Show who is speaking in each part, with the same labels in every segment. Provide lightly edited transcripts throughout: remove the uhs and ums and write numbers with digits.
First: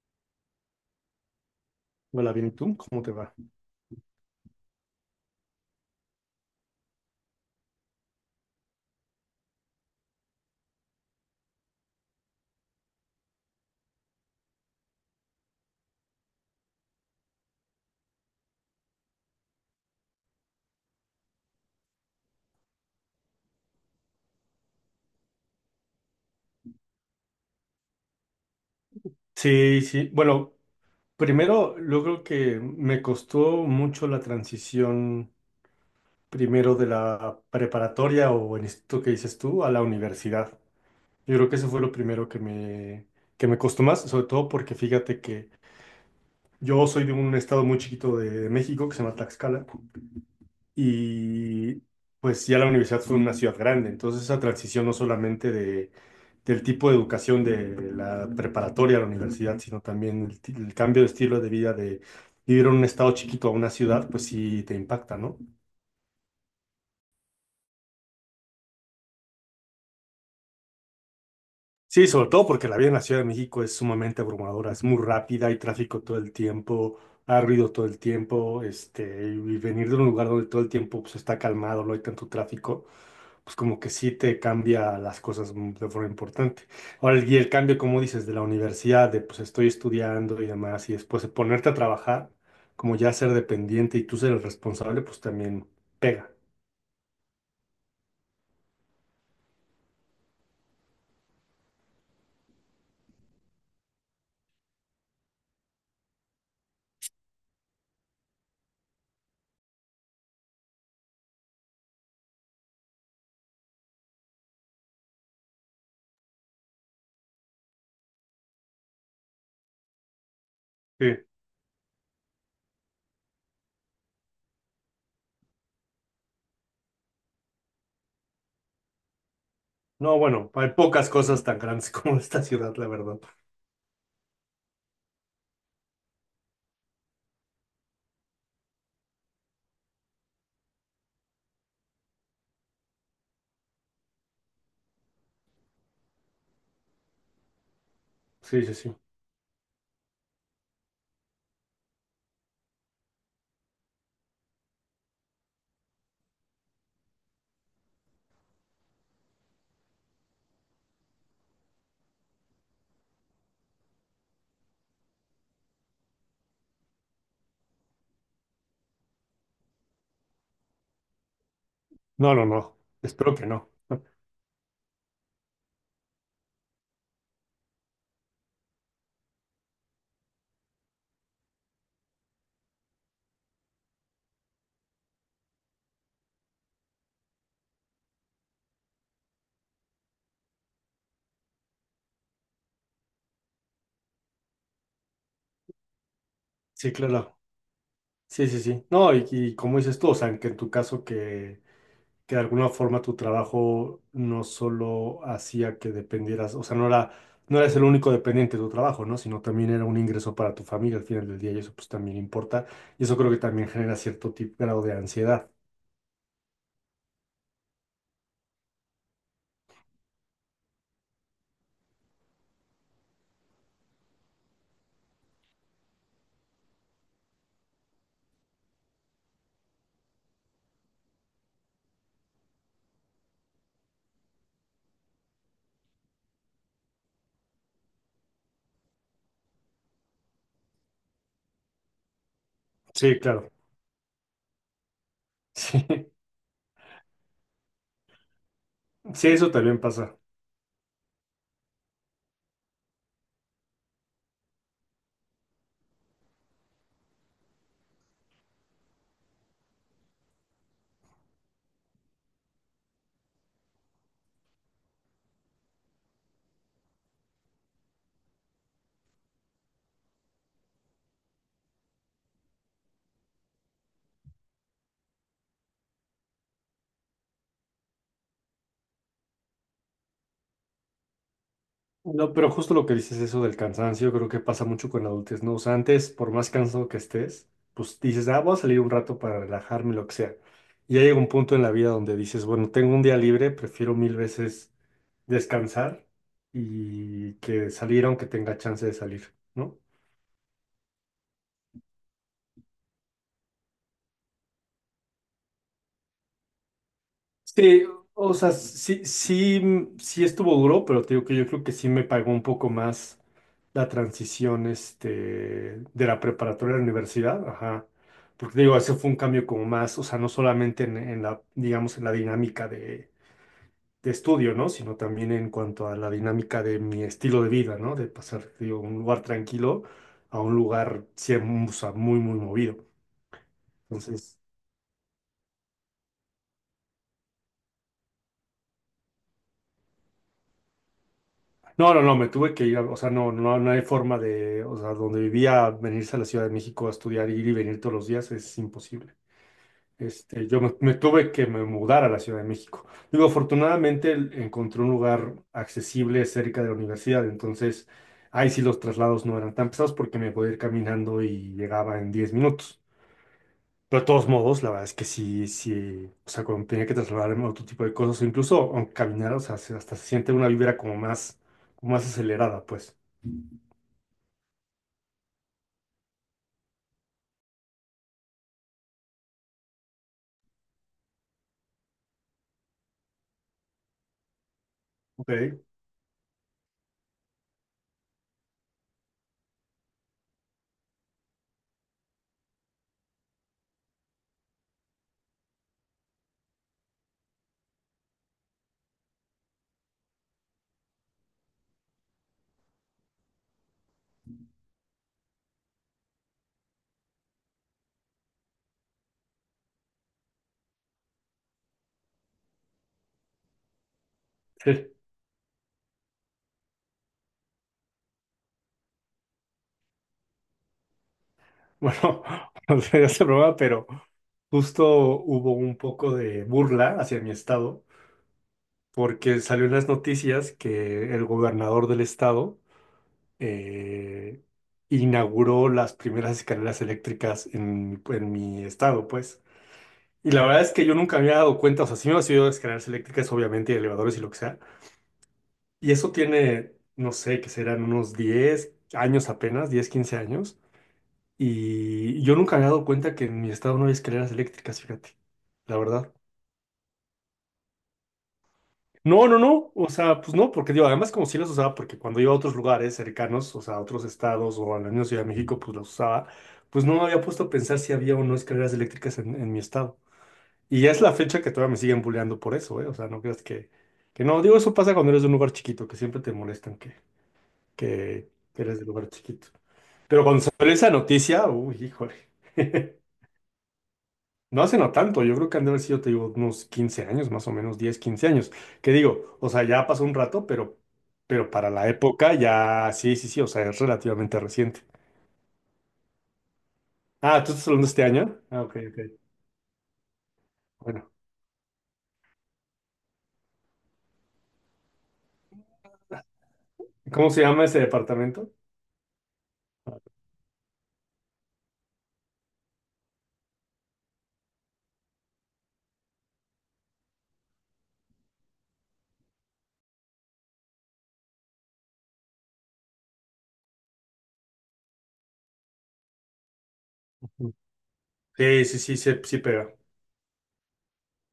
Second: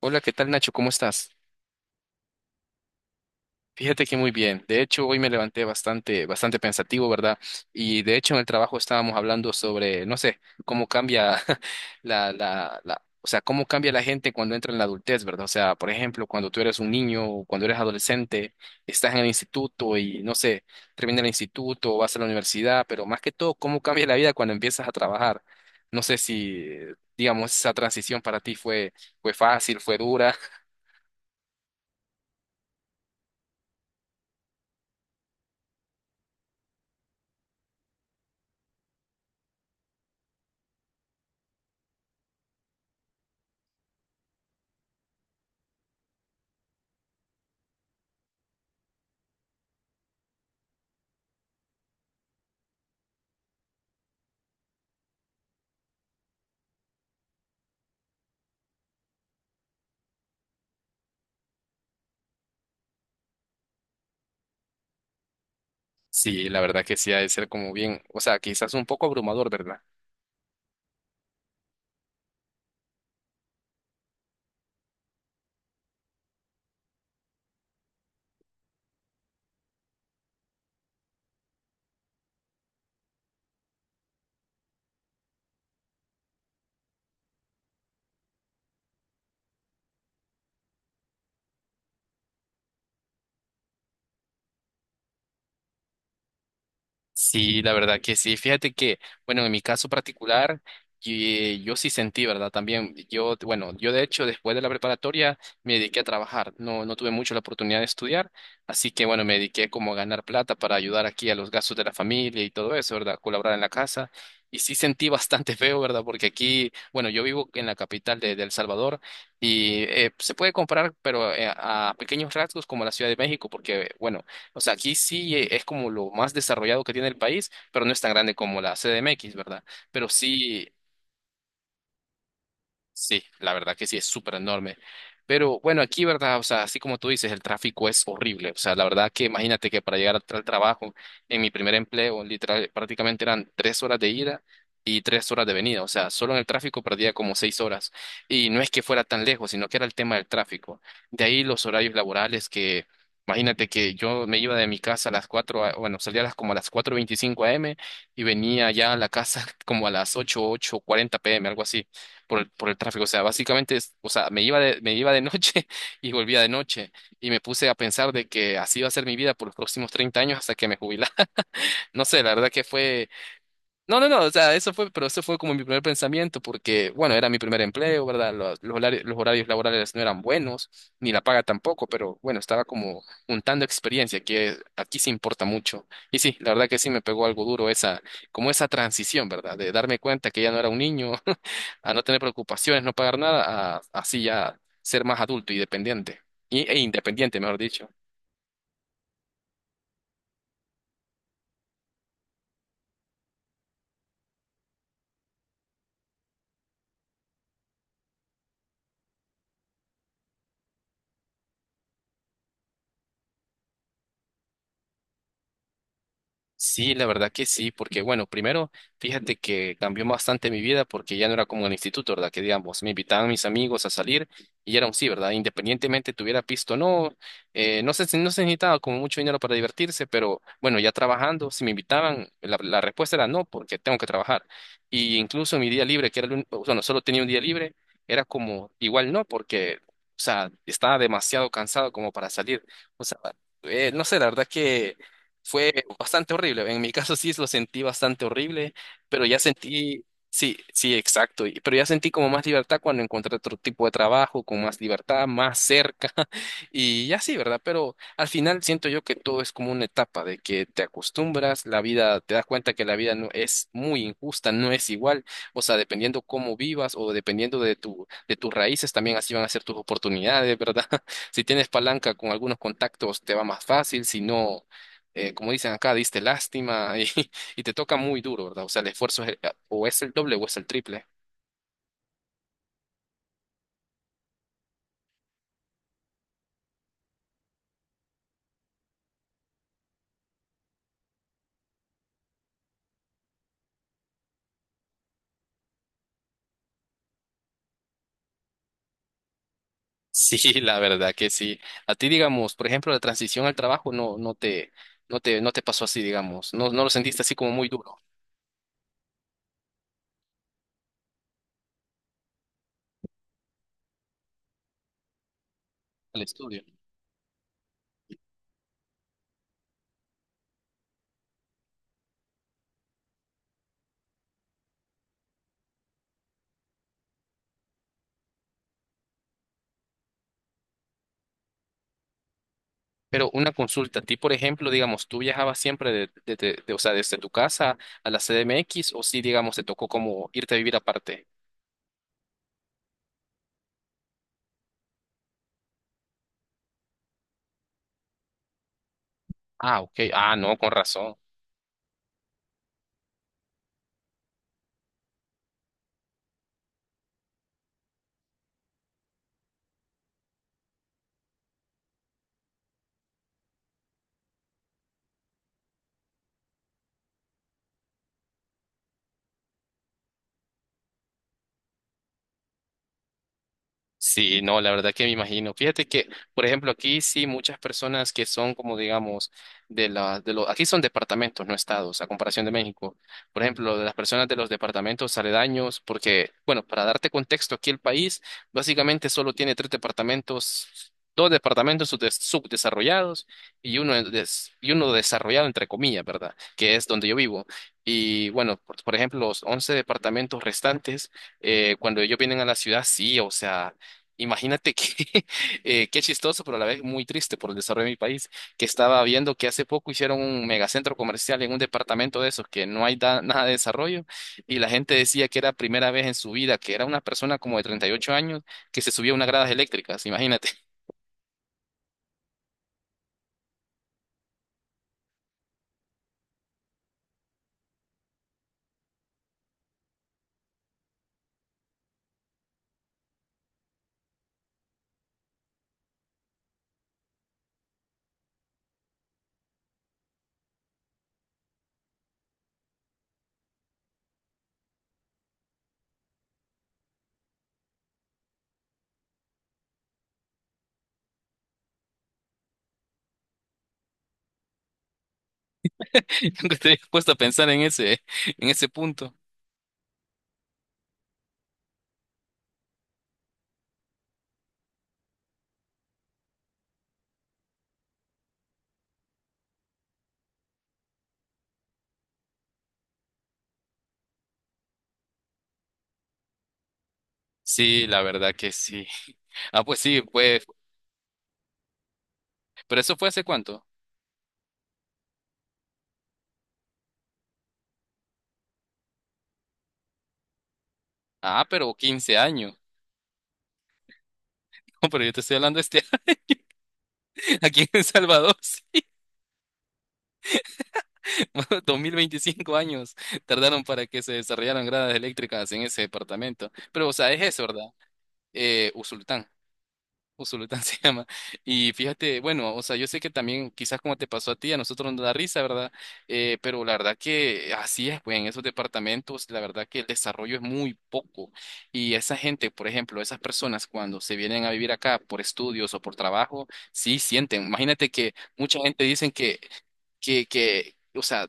Speaker 1: Hola, ¿qué tal, Nacho? ¿Cómo estás?
Speaker 2: Hola, bien, ¿y tú? ¿Cómo te va?
Speaker 1: Fíjate que muy bien. De hecho, hoy me levanté bastante, bastante pensativo, ¿verdad? Y de hecho en el trabajo estábamos hablando sobre, no sé, cómo cambia o sea, cómo cambia la gente cuando entra en la adultez, ¿verdad? O sea, por ejemplo, cuando tú eres un niño, o cuando eres adolescente, estás en el instituto y, no sé, termina el instituto, o vas a la universidad, pero más que todo, cómo cambia la vida cuando empiezas a trabajar. No sé si, digamos, esa transición para ti fue, fue fácil,
Speaker 2: Sí,
Speaker 1: fue
Speaker 2: sí.
Speaker 1: dura.
Speaker 2: Bueno, primero, yo creo que me costó mucho la transición primero de la preparatoria o en esto que dices tú a la universidad. Yo creo que eso fue lo primero que me, que me. Costó más, sobre todo porque fíjate que yo soy de un estado muy chiquito de México que se llama Tlaxcala. Y pues ya la universidad fue una ciudad grande, entonces esa transición no solamente de, del tipo de educación de la preparatoria a la universidad, sino también el cambio de estilo de vida de vivir en un estado chiquito a una ciudad, pues sí te impacta, ¿no?
Speaker 1: Sí, la verdad que sí ha de ser como bien, o sea, quizás un poco abrumador, ¿verdad?
Speaker 2: Sí, sobre todo porque la vida en la Ciudad de México es sumamente abrumadora, es muy rápida, hay tráfico todo el tiempo, hay ruido todo el tiempo, y venir de un lugar donde todo el tiempo pues, está calmado, no hay tanto tráfico, pues como que sí te cambia las cosas de forma importante. Ahora, y el cambio, como dices, de la universidad, de pues estoy estudiando y demás, y después de ponerte a trabajar, como ya ser dependiente y tú ser el responsable, pues también pega.
Speaker 1: Sí, la verdad que sí. Fíjate que, bueno, en mi caso particular, yo, sí sentí, ¿verdad? También, yo, bueno, yo de hecho, después de la preparatoria, me dediqué a trabajar. No, no tuve mucho la oportunidad de estudiar, así que, bueno, me dediqué como a ganar plata para ayudar aquí a los gastos de la familia y todo eso, ¿verdad? Colaborar en la casa. Y sí sentí bastante feo, ¿verdad? Porque aquí, bueno, yo vivo en la capital de El Salvador y se puede comparar,
Speaker 2: Sí.
Speaker 1: pero a pequeños rasgos como la Ciudad de México, porque, bueno, o sea, aquí sí, es como lo más desarrollado que tiene el país, pero no es tan grande como la CDMX, ¿verdad? Pero
Speaker 2: No, bueno, hay
Speaker 1: sí.
Speaker 2: pocas cosas tan grandes como esta ciudad, la verdad.
Speaker 1: Sí, la verdad que sí, es súper enorme. Pero bueno, aquí, ¿verdad? O sea, así como tú dices, el tráfico es horrible. O sea, la verdad que imagínate que para llegar al al trabajo, en mi primer empleo, literal, prácticamente eran 3 horas de ida y 3 horas de venida. O sea, solo en el tráfico perdía como 6 horas. Y
Speaker 2: Sí,
Speaker 1: no
Speaker 2: sí,
Speaker 1: es que
Speaker 2: sí.
Speaker 1: fuera tan lejos, sino que era el tema del tráfico. De ahí los horarios laborales que, imagínate que yo me iba de mi casa a las cuatro, bueno, salía a las, como a las 4:25 am, y venía ya a la casa como a las 8, 8:40 pm, algo así, por el tráfico. O sea, básicamente, o sea, me iba de noche y volvía de noche. Y me puse a pensar de que así iba a ser mi vida por los próximos 30 años hasta que me jubilara. No sé,
Speaker 2: No,
Speaker 1: la
Speaker 2: no,
Speaker 1: verdad que
Speaker 2: no.
Speaker 1: fue,
Speaker 2: Espero que no.
Speaker 1: no, no, no, o sea, eso fue, pero eso fue como mi primer pensamiento, porque, bueno, era mi primer empleo, ¿verdad? Los horarios laborales no eran buenos, ni la paga tampoco, pero bueno, estaba como juntando experiencia, que aquí se importa mucho. Y sí, la verdad que sí me pegó algo duro esa, como esa transición, ¿verdad? De darme cuenta que ya no era un niño, a no tener preocupaciones, no pagar nada, a así ya ser más adulto y dependiente, e
Speaker 2: Sí, claro.
Speaker 1: independiente, mejor dicho.
Speaker 2: Sí, sí, sí. No, y como dices tú, o sea, que en tu caso que de alguna forma tu trabajo no solo hacía que dependieras, o sea, no eres el único dependiente de tu trabajo, ¿no? Sino también era un ingreso para tu familia al final del día y eso pues también importa. Y eso creo que también genera cierto tipo, grado de ansiedad.
Speaker 1: Sí, la verdad que sí, porque bueno, primero, fíjate que cambió bastante mi vida porque ya no era como en el instituto, ¿verdad? Que digamos, me invitaban mis amigos a salir y era un sí, ¿verdad? Independientemente tuviera pisto o no, no se necesitaba como mucho dinero para divertirse, pero bueno, ya trabajando, si me invitaban, la respuesta era no, porque tengo que trabajar. Y incluso en mi día libre, que era el único, bueno, solo tenía un día libre, era como igual no, porque, o sea, estaba demasiado cansado como para salir. O
Speaker 2: Sí,
Speaker 1: sea,
Speaker 2: claro.
Speaker 1: no sé, la verdad que... Fue
Speaker 2: Sí,
Speaker 1: bastante horrible. En mi caso sí lo sentí bastante horrible,
Speaker 2: sí,
Speaker 1: pero ya
Speaker 2: eso también
Speaker 1: sentí,
Speaker 2: pasa.
Speaker 1: sí, sí, exacto. Pero ya sentí como más libertad cuando encontré otro tipo de trabajo, con más libertad, más cerca. Y ya sí, ¿verdad? Pero al final siento yo que todo es como una etapa de que te acostumbras, la vida, te das cuenta que la vida no es muy injusta, no es igual. O sea, dependiendo cómo vivas o dependiendo de tu, de tus raíces, también así van a ser tus oportunidades, ¿verdad? Si tienes palanca con algunos contactos, te va más fácil, si no, como dicen acá, diste lástima y, y te toca muy duro, ¿verdad? O sea, el esfuerzo es, o es el doble o es el triple.
Speaker 2: No, pero justo lo que dices eso del cansancio, creo que pasa mucho con la adultez, ¿no? O sea, antes, por más cansado que estés, pues dices, ah, voy a salir un rato para relajarme, lo que sea. Y ya llega un punto en la vida donde dices, bueno, tengo un día libre, prefiero mil veces descansar y que salir aunque tenga chance de salir, ¿no?
Speaker 1: Sí, la verdad que sí. A ti, digamos, por ejemplo, la transición al trabajo no, no te pasó así, digamos. No, no lo sentiste así como muy
Speaker 2: Sí,
Speaker 1: duro
Speaker 2: o sea, sí, sí, sí estuvo duro, pero te digo que yo creo que sí me pagó un poco más la transición de la
Speaker 1: al estudio.
Speaker 2: preparatoria a la universidad, ajá. Porque digo, ese fue un cambio como más, o sea, no solamente en la, digamos, en la dinámica de estudio, ¿no? Sino también en cuanto a la dinámica de mi estilo de vida, ¿no? De pasar, digo, un lugar tranquilo a un lugar, o sea, muy, muy movido.
Speaker 1: Pero una consulta, a ti, por
Speaker 2: Entonces,
Speaker 1: ejemplo, digamos, ¿tú viajabas siempre o sea, desde tu casa a la CDMX, o sí, digamos, te tocó como irte a vivir aparte?
Speaker 2: no, no, no, me tuve que ir, o sea, no, no, no hay forma de, o sea, donde vivía, venirse a la Ciudad de México a estudiar, ir y venir todos los días es imposible.
Speaker 1: Ah, ok. Ah, no,
Speaker 2: Yo
Speaker 1: con
Speaker 2: me, me
Speaker 1: razón.
Speaker 2: tuve que me mudar a la Ciudad de México. Digo, afortunadamente encontré un lugar accesible cerca de la universidad, entonces ahí sí los traslados no eran tan pesados porque me podía ir caminando y llegaba en 10 minutos. Pero de todos modos, la verdad es que sí, sí, o sea, cuando tenía que trasladarme a otro tipo de cosas, o incluso aunque caminar, o sea, hasta se siente una vibra como más acelerada, pues.
Speaker 1: Sí, no, la verdad que me imagino. Fíjate que, por ejemplo, aquí sí muchas personas que son como digamos de la de los aquí son departamentos, no estados, a comparación de México. Por ejemplo, de las personas de los departamentos
Speaker 2: Ok.
Speaker 1: aledaños, porque bueno, para darte contexto, aquí el país básicamente solo tiene tres departamentos, dos departamentos subdesarrollados y uno y uno desarrollado entre comillas, ¿verdad? Que es donde yo vivo. Y bueno, por ejemplo, los 11 departamentos restantes, cuando ellos vienen a la ciudad, sí, o sea, imagínate que qué chistoso, pero a la vez muy triste por el desarrollo de mi país, que estaba viendo que hace poco hicieron un megacentro comercial en un departamento de esos que no hay nada de desarrollo, y la
Speaker 2: Sí.
Speaker 1: gente decía que era primera vez en su vida, que era una persona como de 38 años que se subía a unas gradas eléctricas, imagínate.
Speaker 2: Bueno, no sé, ya se broma, pero justo hubo un poco de burla hacia mi estado porque salió en las noticias que el gobernador del estado eh, inauguró las primeras escaleras eléctricas en mi estado, pues. Y la verdad es que yo nunca me había dado cuenta, o sea, sí me había ido escaleras eléctricas, obviamente, y elevadores y lo que sea. Y eso tiene, no sé, que serán unos 10 años apenas, 10, 15 años. Y yo nunca me había dado cuenta que en mi estado no hay escaleras eléctricas, fíjate, la verdad.
Speaker 1: ¿Nunca te habías puesto a pensar en ese, en ese punto?
Speaker 2: No, no, no, o sea, pues no, porque digo, además como sí las usaba, porque cuando iba a otros lugares cercanos, o sea, a otros estados o a la misma Ciudad de México, pues las usaba, pues no me había puesto a pensar si había o no escaleras eléctricas en mi estado. Y ya es la fecha que todavía me siguen bulleando por eso, ¿eh? O sea, no creas que no, digo, eso pasa cuando eres de un lugar chiquito, que siempre te molestan que,
Speaker 1: Sí, la
Speaker 2: que,
Speaker 1: verdad que
Speaker 2: que eres de
Speaker 1: sí.
Speaker 2: lugar chiquito.
Speaker 1: Ah, pues sí,
Speaker 2: Pero cuando
Speaker 1: pues,
Speaker 2: salió esa noticia, uy, híjole.
Speaker 1: ¿pero eso fue hace cuánto?
Speaker 2: No hace no tanto, yo creo que han de haber sido, te digo, unos 15 años, más o menos 10, 15 años. Que digo, o sea, ya pasó un rato,
Speaker 1: Ah,
Speaker 2: pero para
Speaker 1: pero
Speaker 2: la
Speaker 1: 15
Speaker 2: época
Speaker 1: años.
Speaker 2: ya, sí, sí, sí, o sea, es relativamente reciente.
Speaker 1: No, pero yo te estoy hablando este
Speaker 2: Ah, ¿tú
Speaker 1: aquí
Speaker 2: estás
Speaker 1: en
Speaker 2: hablando de
Speaker 1: El
Speaker 2: este año?
Speaker 1: Salvador.
Speaker 2: Ah, ok, ok. Bueno,
Speaker 1: 2025 años tardaron para que se desarrollaran gradas eléctricas en ese departamento. Pero, o sea, es
Speaker 2: ¿cómo se
Speaker 1: eso,
Speaker 2: llama
Speaker 1: ¿verdad?
Speaker 2: ese departamento?
Speaker 1: Usulután. Usulután se llama. Y fíjate, bueno, o sea, yo sé que también quizás como te pasó a ti, a nosotros nos da risa, ¿verdad? Pero la verdad que así es, pues en esos departamentos, la verdad que el desarrollo es muy poco. Y esa gente, por ejemplo, esas personas cuando se vienen a vivir acá por estudios o por trabajo, sí sienten.
Speaker 2: Ujú.
Speaker 1: Imagínate que mucha
Speaker 2: Sí, sí,
Speaker 1: gente
Speaker 2: sí, sí,
Speaker 1: dicen
Speaker 2: sí
Speaker 1: que,
Speaker 2: pega.
Speaker 1: o sea,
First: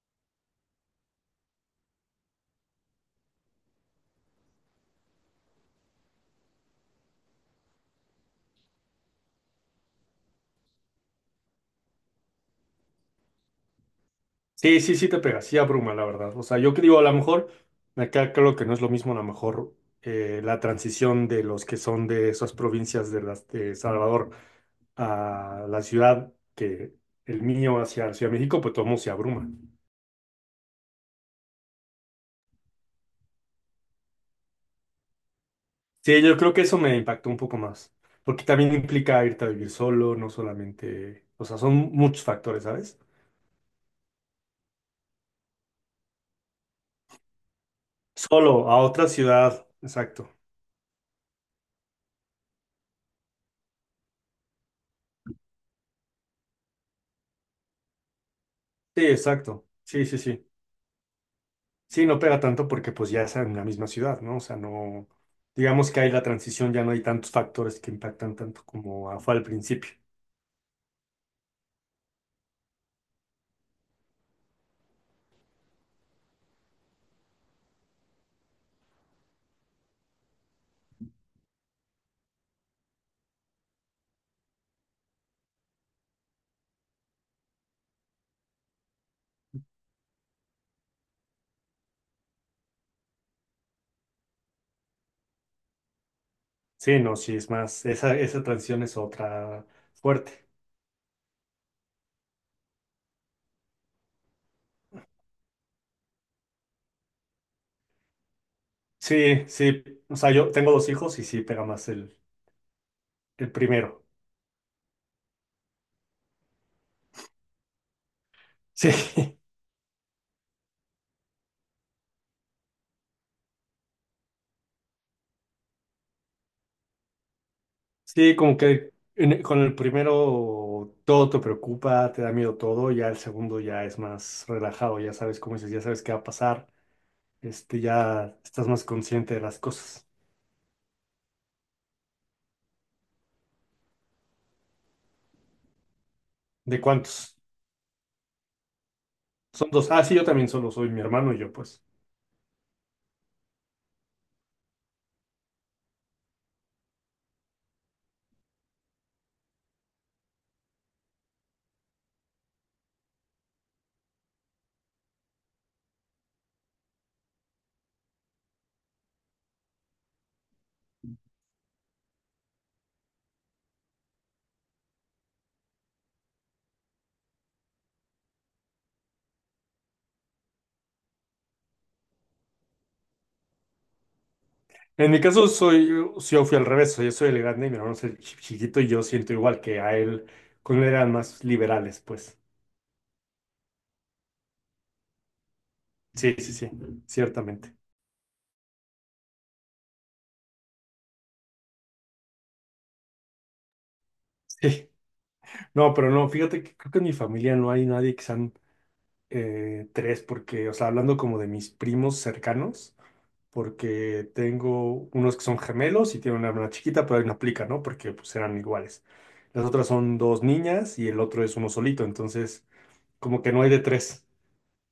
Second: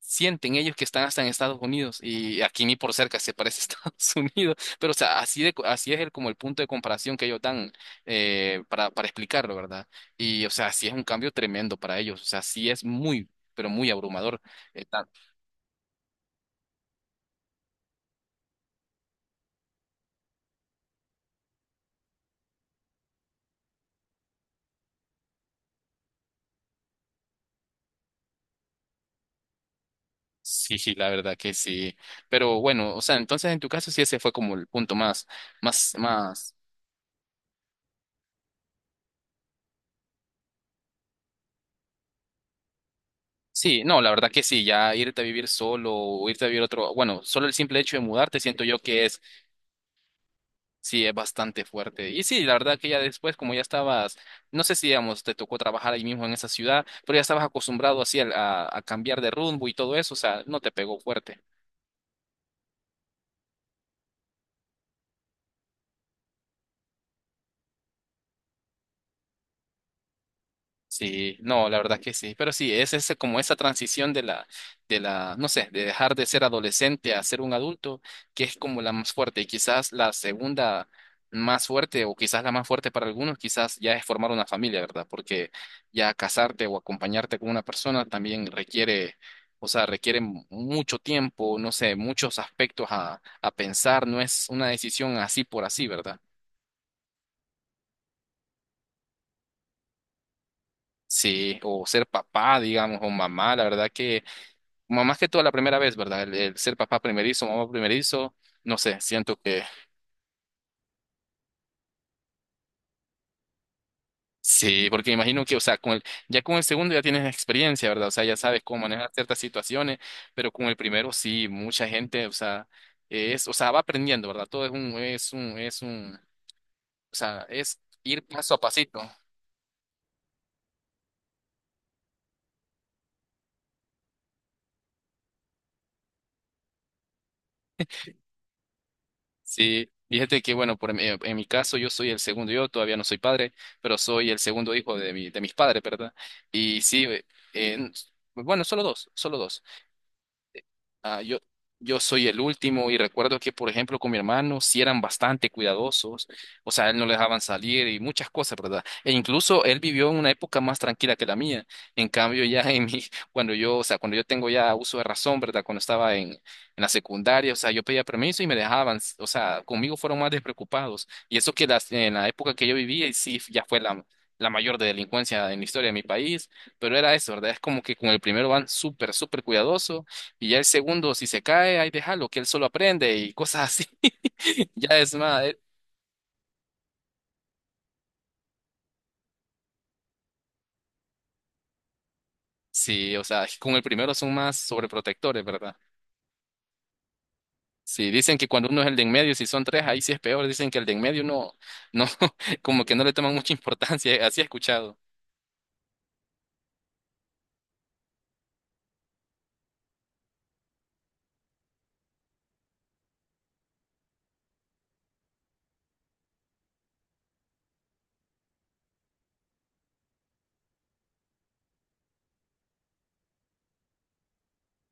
Speaker 1: sienten ellos que están hasta en Estados Unidos, y aquí ni por cerca se parece a Estados Unidos, pero o sea, así de, así es el, como el punto de comparación que ellos dan, para explicarlo, ¿verdad? Y o sea, sí es un cambio tremendo para ellos, o sea, sí es muy, pero muy abrumador.
Speaker 2: Sí,
Speaker 1: eh,
Speaker 2: sí,
Speaker 1: tan-
Speaker 2: sí te pega, sí abruma, la verdad. O sea, yo que digo, a lo mejor, me queda creo que no es lo mismo, a lo mejor, la transición de los que son de esas provincias de las de Salvador a la ciudad que el mío hacia la Ciudad de México, pues todo el mundo se abruma.
Speaker 1: sí, sí, la verdad que sí, pero bueno, o sea, entonces en tu caso sí ese fue como el punto más,
Speaker 2: Sí, yo creo
Speaker 1: más.
Speaker 2: que eso me impactó un poco más, porque también implica irte a vivir solo, no solamente, o sea, son muchos factores, ¿sabes?
Speaker 1: Sí, no, la verdad que sí, ya irte a vivir solo o irte a vivir otro, bueno, solo el simple hecho de mudarte siento
Speaker 2: Solo a
Speaker 1: yo que
Speaker 2: otra
Speaker 1: es...
Speaker 2: ciudad, exacto.
Speaker 1: Sí, es bastante fuerte. Y sí, la verdad que ya después, como ya estabas, no sé si, digamos, te tocó trabajar ahí mismo en esa ciudad, pero ya estabas acostumbrado así a
Speaker 2: Sí,
Speaker 1: cambiar de
Speaker 2: exacto.
Speaker 1: rumbo y todo
Speaker 2: Sí,
Speaker 1: eso, o
Speaker 2: sí,
Speaker 1: sea,
Speaker 2: sí.
Speaker 1: no te pegó fuerte.
Speaker 2: Sí, no pega tanto porque pues ya es en la misma ciudad, ¿no? O sea, no, digamos que hay la transición, ya no hay tantos factores que impactan tanto como fue al principio.
Speaker 1: Sí, no, la verdad que sí, pero sí, es ese, como esa transición de la, no sé, de dejar de ser adolescente a ser un adulto, que es como la más fuerte, y quizás la segunda más fuerte, o quizás la más fuerte para algunos, quizás ya es formar una familia, ¿verdad? Porque ya casarte o acompañarte con una persona también requiere, o sea, requiere mucho tiempo, no sé, muchos aspectos a pensar, no es una decisión así por así, ¿verdad?
Speaker 2: Sí, no, sí, es más, esa transición es otra fuerte.
Speaker 1: Sí, o ser papá, digamos, o mamá, la verdad que... como más que todo la primera vez, ¿verdad? El ser papá primerizo, mamá primerizo, no sé, siento
Speaker 2: Sí,
Speaker 1: que
Speaker 2: sí. O sea, yo tengo dos hijos y sí pega más el primero.
Speaker 1: sí, porque imagino que, o sea, con el, ya con el segundo ya tienes experiencia, ¿verdad? O sea, ya sabes cómo
Speaker 2: Sí,
Speaker 1: manejar ciertas situaciones, pero con el primero sí, mucha gente, o sea, es, o sea, va aprendiendo, ¿verdad? Todo es un, o sea, es ir
Speaker 2: sí,
Speaker 1: paso
Speaker 2: como
Speaker 1: a
Speaker 2: que
Speaker 1: pasito.
Speaker 2: con el primero todo te preocupa, te da miedo todo, ya el segundo ya es más relajado, ya sabes cómo dices, ya sabes qué va a pasar, ya estás más consciente de las
Speaker 1: Sí,
Speaker 2: cosas.
Speaker 1: fíjate que, bueno, por, en mi caso yo soy el segundo, yo todavía no soy padre, pero soy el segundo hijo de mi, de mis padres, ¿verdad?
Speaker 2: ¿De
Speaker 1: Y sí,
Speaker 2: cuántos?
Speaker 1: eh, bueno, solo dos, solo dos.
Speaker 2: Son dos. Ah, sí, yo también solo soy mi
Speaker 1: Ah,
Speaker 2: hermano
Speaker 1: yo,
Speaker 2: y yo, pues.
Speaker 1: yo soy el último y recuerdo que, por ejemplo, con mi hermano sí eran bastante cuidadosos, o sea, él no le dejaban salir y muchas cosas, ¿verdad? E incluso él vivió en una época más tranquila que la mía. En cambio, ya en mi, cuando yo, o sea, cuando yo tengo ya uso de razón, ¿verdad? Cuando estaba en la secundaria, o sea, yo pedía permiso y me dejaban, o sea, conmigo fueron más despreocupados. Y eso que las, en la época que yo vivía, y sí, ya fue la... la mayor de delincuencia en la historia de mi país, pero era eso, ¿verdad? Es como que con el primero van súper, súper cuidadosos y ya el segundo, si se cae, ahí déjalo, que él solo aprende y cosas así. Ya
Speaker 2: En
Speaker 1: es
Speaker 2: mi
Speaker 1: más,
Speaker 2: caso sí, yo fui al revés, yo soy el grande y mi hermano es el chiquito y yo siento igual que a él, con él eran más liberales, pues.
Speaker 1: sí, o sea, con el primero son más sobreprotectores, ¿verdad?
Speaker 2: Sí, sí, sí, ciertamente.
Speaker 1: Sí, dicen que cuando uno es el de en medio, si son tres, ahí sí es peor. Dicen que el de en medio no, no, como que no le toman mucha importancia, así he
Speaker 2: Sí.
Speaker 1: escuchado.
Speaker 2: No, pero no, fíjate que creo que en mi familia no hay nadie que sean tres, porque, o sea, hablando como de mis primos cercanos, porque tengo unos que son gemelos y tienen una hermana chiquita, pero ahí no aplica, ¿no? Porque pues eran iguales. Las otras son dos niñas y el otro es uno solito, entonces como que no hay de tres.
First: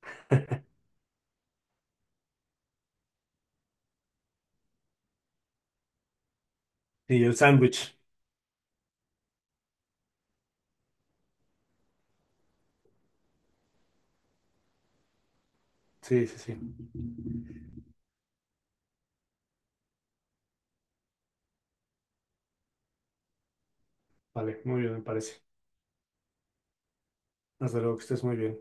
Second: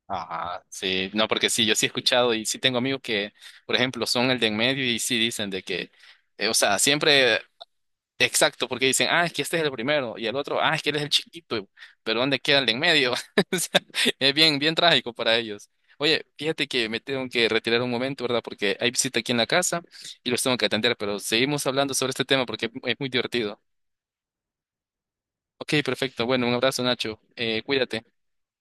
Speaker 1: Ajá, sí, no, porque sí, yo sí he escuchado y sí tengo amigos que, por ejemplo, son el de en medio y sí dicen de que, o sea,
Speaker 2: Y el
Speaker 1: siempre...
Speaker 2: sándwich.
Speaker 1: Exacto, porque dicen, ah, es que este es el primero, y el otro, ah, es que él es el chiquito, pero ¿dónde queda el de en medio? O sea, es bien, bien trágico para ellos. Oye,
Speaker 2: Sí, sí, sí.
Speaker 1: fíjate que me tengo que retirar un momento, ¿verdad? Porque hay visita aquí en la casa y los tengo que atender, pero seguimos hablando sobre este tema porque es muy divertido.
Speaker 2: Vale, muy bien, me parece.
Speaker 1: Ok, perfecto. Bueno, un abrazo, Nacho.
Speaker 2: Hasta luego, que
Speaker 1: Cuídate.
Speaker 2: estés muy bien.